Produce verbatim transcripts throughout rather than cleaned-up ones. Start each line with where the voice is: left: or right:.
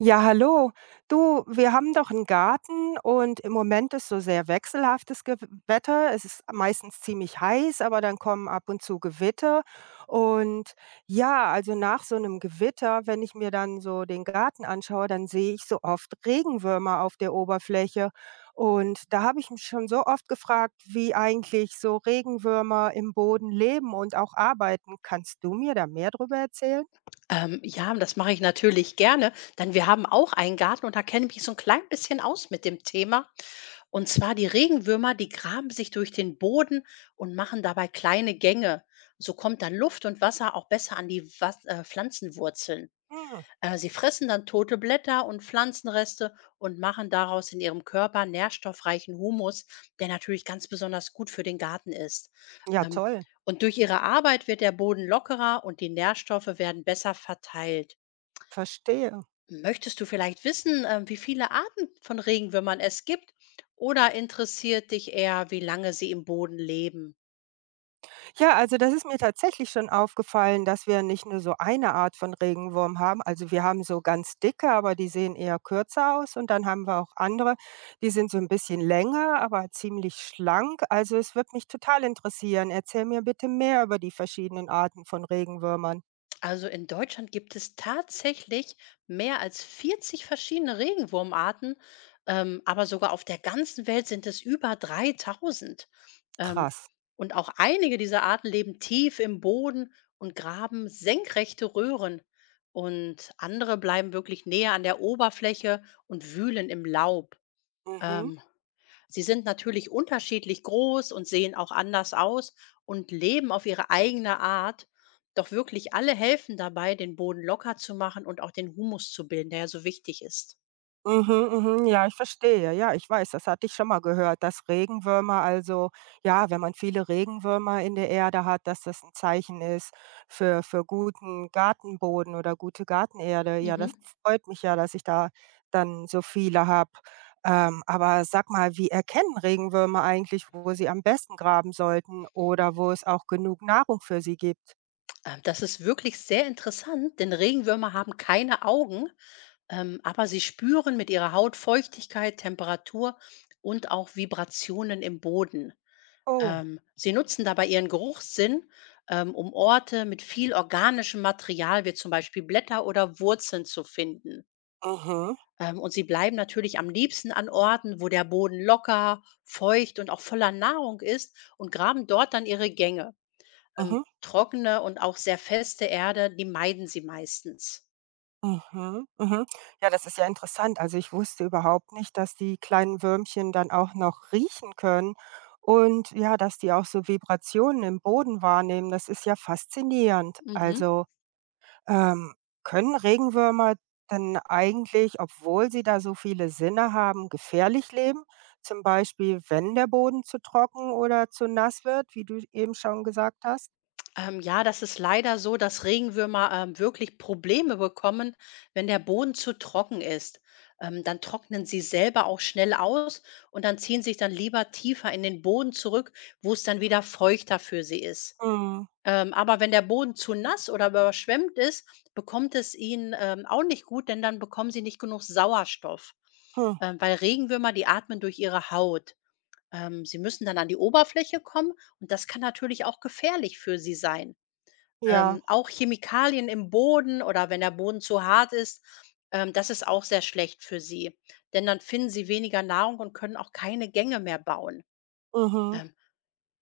right: Ja, hallo. Du, wir haben doch einen Garten und im Moment ist so sehr wechselhaftes Gew Wetter. Es ist meistens ziemlich heiß, aber dann kommen ab und zu Gewitter. Und ja, also nach so einem Gewitter, wenn ich mir dann so den Garten anschaue, dann sehe ich so oft Regenwürmer auf der Oberfläche. Und da habe ich mich schon so oft gefragt, wie eigentlich so Regenwürmer im Boden leben und auch arbeiten. Kannst du mir da mehr darüber erzählen?
left: Ähm, ja, das mache ich natürlich gerne, denn wir haben auch einen Garten und da kenne ich mich so ein klein bisschen aus mit dem Thema. Und zwar die Regenwürmer, die graben sich durch den Boden und machen dabei kleine Gänge. So kommt dann Luft und Wasser auch besser an die Was äh, Pflanzenwurzeln.
right: Hm,
left: Äh, sie fressen dann tote Blätter und Pflanzenreste und machen daraus in ihrem Körper nährstoffreichen Humus, der natürlich ganz besonders gut für den Garten ist.
right: ja,
left: Ähm,
right: toll,
left: und durch ihre Arbeit wird der Boden lockerer und die Nährstoffe werden besser verteilt.
right: verstehe.
left: Möchtest du vielleicht wissen, ähm, wie viele Arten von Regenwürmern es gibt? Oder interessiert dich eher, wie lange sie im Boden leben?
right: Ja, also das ist mir tatsächlich schon aufgefallen, dass wir nicht nur so eine Art von Regenwurm haben. Also wir haben so ganz dicke, aber die sehen eher kürzer aus. Und dann haben wir auch andere, die sind so ein bisschen länger, aber ziemlich schlank. Also es wird mich total interessieren. Erzähl mir bitte mehr über die verschiedenen Arten von Regenwürmern.
left: Also in Deutschland gibt es tatsächlich mehr als vierzig verschiedene Regenwurmarten, ähm, aber sogar auf der ganzen Welt sind es über dreitausend. Ähm,
right: Krass.
left: und auch einige dieser Arten leben tief im Boden und graben senkrechte Röhren. Und andere bleiben wirklich näher an der Oberfläche und wühlen im Laub.
right: Mhm.
left: Ähm, Sie sind natürlich unterschiedlich groß und sehen auch anders aus und leben auf ihre eigene Art. Doch wirklich alle helfen dabei, den Boden locker zu machen und auch den Humus zu bilden, der ja so wichtig ist.
right: Mhm, mhm. Ja, ich verstehe. Ja, ich weiß, das hatte ich schon mal gehört, dass Regenwürmer also ja, wenn man viele Regenwürmer in der Erde hat, dass das ein Zeichen ist für für guten Gartenboden oder gute Gartenerde. Ja,
left: Mhm.
right: das freut mich ja, dass ich da dann so viele habe. Ähm, aber sag mal, wie erkennen Regenwürmer eigentlich, wo sie am besten graben sollten oder wo es auch genug Nahrung für sie gibt?
left: Ähm, Das ist wirklich sehr interessant, denn Regenwürmer haben keine Augen, ähm, aber sie spüren mit ihrer Haut Feuchtigkeit, Temperatur und auch Vibrationen im Boden.
right: Oh.
left: Ähm, sie nutzen dabei ihren Geruchssinn, ähm, um Orte mit viel organischem Material, wie zum Beispiel Blätter oder Wurzeln, zu finden.
right: Mhm.
left: Ähm, und sie bleiben natürlich am liebsten an Orten, wo der Boden locker, feucht und auch voller Nahrung ist und graben dort dann ihre Gänge. Ähm,
right: Mhm.
left: trockene und auch sehr feste Erde, die meiden sie meistens.
right: Mhm, mhm. Ja, das ist ja interessant. Also ich wusste überhaupt nicht, dass die kleinen Würmchen dann auch noch riechen können und ja, dass die auch so Vibrationen im Boden wahrnehmen. Das ist ja faszinierend.
left: Mhm.
right: Also ähm, können Regenwürmer denn eigentlich, obwohl sie da so viele Sinne haben, gefährlich leben? Zum Beispiel, wenn der Boden zu trocken oder zu nass wird, wie du eben schon gesagt hast?
left: Ähm, ja, das ist leider so, dass Regenwürmer ähm, wirklich Probleme bekommen, wenn der Boden zu trocken ist. Ähm, dann trocknen sie selber auch schnell aus und dann ziehen sich dann lieber tiefer in den Boden zurück, wo es dann wieder feuchter für sie ist.
right: Mhm.
left: Ähm, aber wenn der Boden zu nass oder überschwemmt ist, bekommt es ihnen ähm, auch nicht gut, denn dann bekommen sie nicht genug Sauerstoff.
right: Hm.
left: Ähm, weil Regenwürmer, die atmen durch ihre Haut. Ähm, sie müssen dann an die Oberfläche kommen und das kann natürlich auch gefährlich für sie sein.
right: Ja.
left: Ähm, auch Chemikalien im Boden oder wenn der Boden zu hart ist, ähm, das ist auch sehr schlecht für sie, denn dann finden sie weniger Nahrung und können auch keine Gänge mehr bauen.
right: Mhm.
left: Ähm,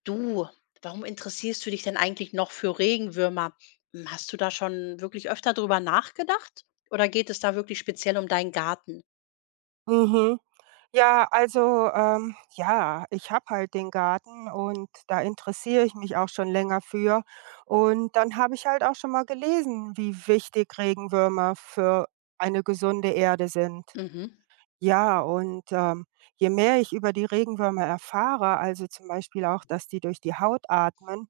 left: Du, warum interessierst du dich denn eigentlich noch für Regenwürmer? Hm, hast du da schon wirklich öfter drüber nachgedacht? Oder geht es da wirklich speziell um deinen Garten?
right: Mhm. Ja, also, ähm, ja, ich habe halt den Garten und da interessiere ich mich auch schon länger für. Und dann habe ich halt auch schon mal gelesen, wie wichtig Regenwürmer für eine gesunde Erde sind.
left: Mhm.
right: Ja, und ähm, je mehr ich über die Regenwürmer erfahre, also zum Beispiel auch, dass die durch die Haut atmen,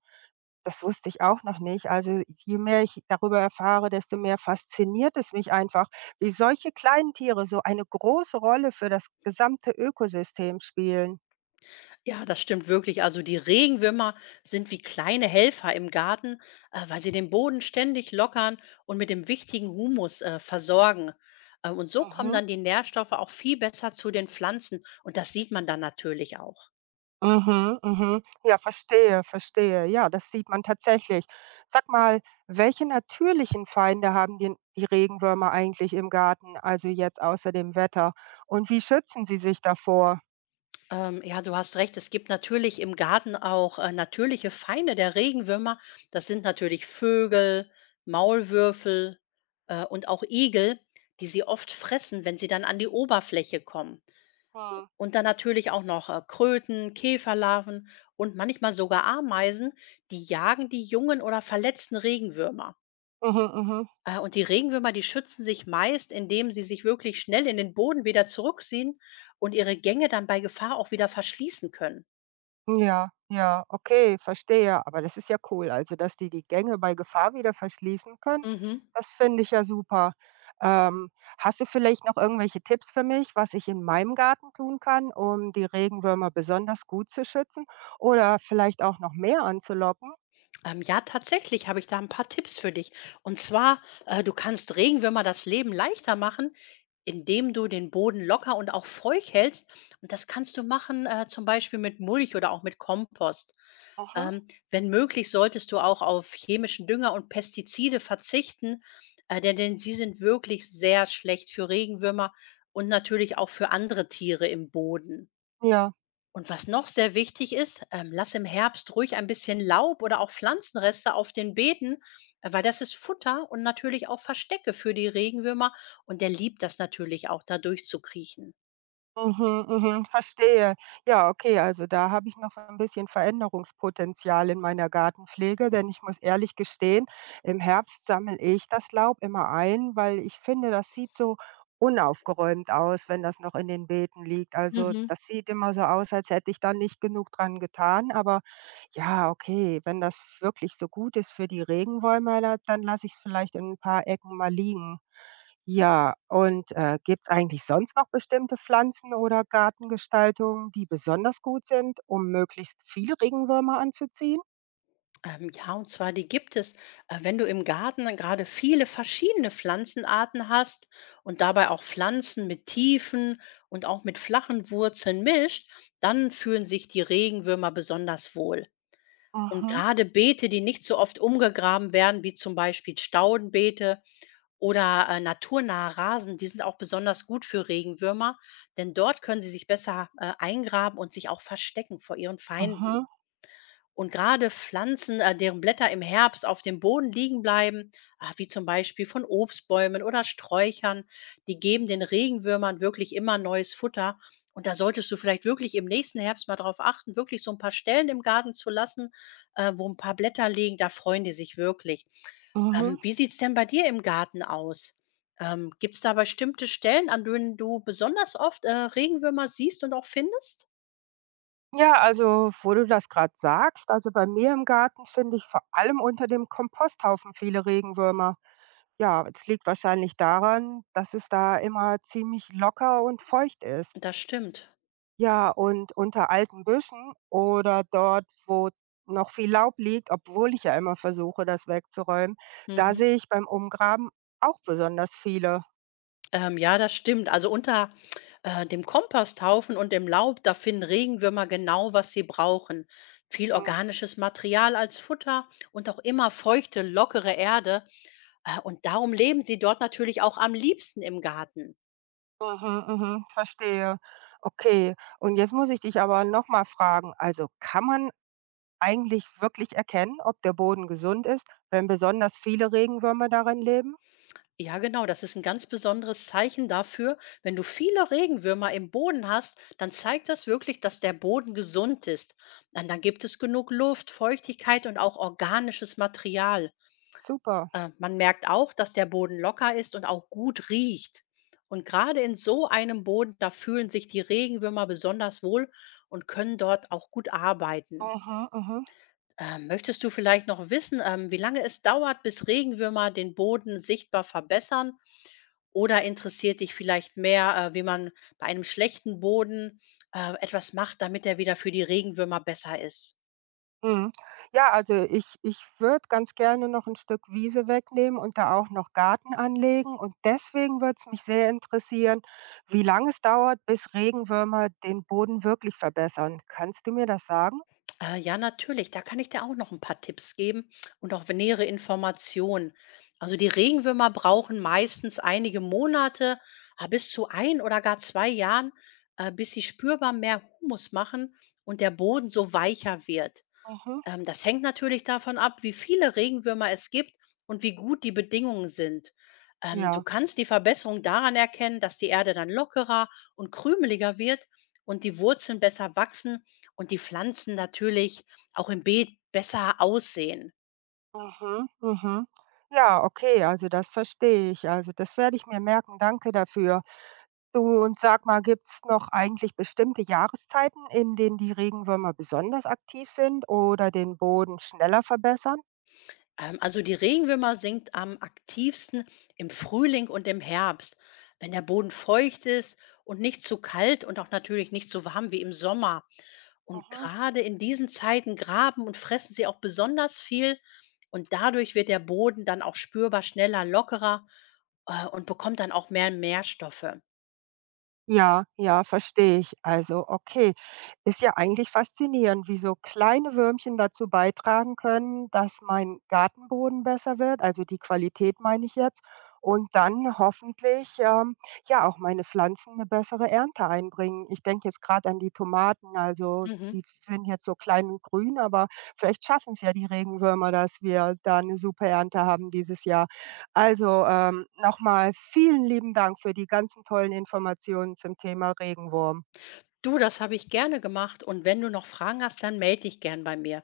right: das wusste ich auch noch nicht. Also, je mehr ich darüber erfahre, desto mehr fasziniert es mich einfach, wie solche kleinen Tiere so eine große Rolle für das gesamte Ökosystem spielen.
left: Ja, das stimmt wirklich. Also die Regenwürmer sind wie kleine Helfer im Garten, äh, weil sie den Boden ständig lockern und mit dem wichtigen Humus äh, versorgen. Äh, und so kommen
right: Mhm.
left: dann die Nährstoffe auch viel besser zu den Pflanzen. Und das sieht man dann natürlich auch.
right: Mhm, mhm. Ja, verstehe, verstehe. Ja, das sieht man tatsächlich. Sag mal, welche natürlichen Feinde haben die, die Regenwürmer eigentlich im Garten, also jetzt außer dem Wetter? Und wie schützen sie sich davor?
left: Ähm, ja, du hast recht. Es gibt natürlich im Garten auch äh, natürliche Feinde der Regenwürmer. Das sind natürlich Vögel, Maulwürfel äh, und auch Igel, die sie oft fressen, wenn sie dann an die Oberfläche kommen.
right: Hm.
left: Und dann natürlich auch noch äh, Kröten, Käferlarven und manchmal sogar Ameisen, die jagen die jungen oder verletzten Regenwürmer.
right: Mhm, mhm.
left: Äh, Und die Regenwürmer, die schützen sich meist, indem sie sich wirklich schnell in den Boden wieder zurückziehen und ihre Gänge dann bei Gefahr auch wieder verschließen können.
right: Ja, ja, okay, verstehe. Aber das ist ja cool. Also, dass die die Gänge bei Gefahr wieder verschließen können,
left: Mhm.
right: das finde ich ja super. Ähm, Hast du vielleicht noch irgendwelche Tipps für mich, was ich in meinem Garten tun kann, um die Regenwürmer besonders gut zu schützen oder vielleicht auch noch mehr anzulocken?
left: Ähm, ja, tatsächlich habe ich da ein paar Tipps für dich. Und zwar, äh, du kannst Regenwürmer das Leben leichter machen, indem du den Boden locker und auch feucht hältst. Und das kannst du machen, äh, zum Beispiel mit Mulch oder auch mit Kompost.
right: Mhm.
left: Ähm, wenn möglich, solltest du auch auf chemischen Dünger und Pestizide verzichten, äh, denn denn sie sind wirklich sehr schlecht für Regenwürmer und natürlich auch für andere Tiere im Boden.
right: Ja.
left: Und was noch sehr wichtig ist, ähm, lass im Herbst ruhig ein bisschen Laub oder auch Pflanzenreste auf den Beeten, äh, weil das ist Futter und natürlich auch Verstecke für die Regenwürmer. Und der liebt das natürlich auch, da durchzukriechen.
right: Mhm, mhm, verstehe. Ja, okay, also da habe ich noch ein bisschen Veränderungspotenzial in meiner Gartenpflege, denn ich muss ehrlich gestehen, im Herbst sammle ich das Laub immer ein, weil ich finde, das sieht so unaufgeräumt aus, wenn das noch in den Beeten liegt. Also
left: Mhm.
right: das sieht immer so aus, als hätte ich da nicht genug dran getan. Aber ja, okay, wenn das wirklich so gut ist für die Regenwürmer, da- dann lasse ich es vielleicht in ein paar Ecken mal liegen. Ja, und, äh, gibt's eigentlich sonst noch bestimmte Pflanzen oder Gartengestaltungen, die besonders gut sind, um möglichst viele Regenwürmer anzuziehen?
left: Ähm, ja, und zwar die gibt es, äh, wenn du im Garten dann gerade viele verschiedene Pflanzenarten hast und dabei auch Pflanzen mit tiefen und auch mit flachen Wurzeln mischt, dann fühlen sich die Regenwürmer besonders wohl. Und
right: Mhm,
left: gerade Beete, die nicht so oft umgegraben werden, wie zum Beispiel Staudenbeete oder, äh, naturnahe Rasen, die sind auch besonders gut für Regenwürmer, denn dort können sie sich besser, äh, eingraben und sich auch verstecken vor ihren Feinden.
right: mhm,
left: Und gerade Pflanzen, äh, deren Blätter im Herbst auf dem Boden liegen bleiben, ah, wie zum Beispiel von Obstbäumen oder Sträuchern, die geben den Regenwürmern wirklich immer neues Futter. Und da solltest du vielleicht wirklich im nächsten Herbst mal darauf achten, wirklich so ein paar Stellen im Garten zu lassen, äh, wo ein paar Blätter liegen. Da freuen die sich wirklich.
right: mhm.
left: Ähm, wie sieht's denn bei dir im Garten aus? Ähm, Gibt es da bestimmte Stellen, an denen du besonders oft äh, Regenwürmer siehst und auch findest?
right: Ja, also wo du das gerade sagst, also bei mir im Garten finde ich vor allem unter dem Komposthaufen viele Regenwürmer. Ja, es liegt wahrscheinlich daran, dass es da immer ziemlich locker und feucht ist.
left: Das stimmt.
right: Ja, und unter alten Büschen oder dort, wo noch viel Laub liegt, obwohl ich ja immer versuche, das wegzuräumen, da
left: Mhm.
right: sehe ich beim Umgraben auch besonders viele.
left: Ähm, ja, das stimmt. Also unter äh, dem Komposthaufen und dem Laub, da finden Regenwürmer genau, was sie brauchen. Viel
right: Hm.
left: organisches Material als Futter und auch immer feuchte, lockere Erde. Äh, und darum leben sie dort natürlich auch am liebsten im Garten.
right: Mhm, mhm, verstehe. Okay, und jetzt muss ich dich aber nochmal fragen, also kann man eigentlich wirklich erkennen, ob der Boden gesund ist, wenn besonders viele Regenwürmer darin leben?
left: Ja, genau, das ist ein ganz besonderes Zeichen dafür. Wenn du viele Regenwürmer im Boden hast, dann zeigt das wirklich, dass der Boden gesund ist. Dann, dann gibt es genug Luft, Feuchtigkeit und auch organisches Material.
right: Super.
left: Äh, man merkt auch, dass der Boden locker ist und auch gut riecht. Und gerade in so einem Boden, da fühlen sich die Regenwürmer besonders wohl und können dort auch gut arbeiten.
right: Mhm, mhm.
left: Äh, möchtest du vielleicht noch wissen, ähm, wie lange es dauert, bis Regenwürmer den Boden sichtbar verbessern? Oder interessiert dich vielleicht mehr, äh, wie man bei einem schlechten Boden äh, etwas macht, damit er wieder für die Regenwürmer besser ist?
right: Mhm. Ja, also ich ich würde ganz gerne noch ein Stück Wiese wegnehmen und da auch noch Garten anlegen und deswegen würde es mich sehr interessieren, wie lange es dauert, bis Regenwürmer den Boden wirklich verbessern. Kannst du mir das sagen?
left: Äh, ja, natürlich. Da kann ich dir auch noch ein paar Tipps geben und auch w nähere Informationen. Also, die Regenwürmer brauchen meistens einige Monate, ah, bis zu ein oder gar zwei Jahren, äh, bis sie spürbar mehr Humus machen und der Boden so weicher wird.
right: Mhm.
left: Ähm, das hängt natürlich davon ab, wie viele Regenwürmer es gibt und wie gut die Bedingungen sind. Ähm, du
right: Ja.
left: kannst die Verbesserung daran erkennen, dass die Erde dann lockerer und krümeliger wird und die Wurzeln besser wachsen und die Pflanzen natürlich auch im Beet besser aussehen.
right: Mhm, mhm. Ja, okay, also das verstehe ich. Also das werde ich mir merken. Danke dafür. Du, und sag mal, gibt's noch eigentlich bestimmte Jahreszeiten, in denen die Regenwürmer besonders aktiv sind oder den Boden schneller verbessern?
left: Ähm, also die Regenwürmer sinkt am aktivsten im Frühling und im Herbst, wenn der Boden feucht ist und nicht zu kalt und auch natürlich nicht so warm wie im Sommer. Und
right: Mhm.
left: gerade in diesen Zeiten graben und fressen sie auch besonders viel und dadurch wird der Boden dann auch spürbar schneller lockerer äh, und bekommt dann auch mehr Nährstoffe.
right: Ja, ja, verstehe ich. Also, okay. Ist ja eigentlich faszinierend, wie so kleine Würmchen dazu beitragen können, dass mein Gartenboden besser wird, also die Qualität meine ich jetzt, und dann hoffentlich ähm, ja auch meine Pflanzen eine bessere Ernte einbringen. Ich denke jetzt gerade an die Tomaten, also
left: Mhm.
right: die sind jetzt so klein und grün, aber vielleicht schaffen es ja die Regenwürmer, dass wir da eine super Ernte haben dieses Jahr. Also, ähm, noch vielen lieben Dank für die ganzen tollen Informationen zum Thema Regenwurm.
left: Du, das habe ich gerne gemacht und wenn du noch Fragen hast, dann melde dich gern bei mir.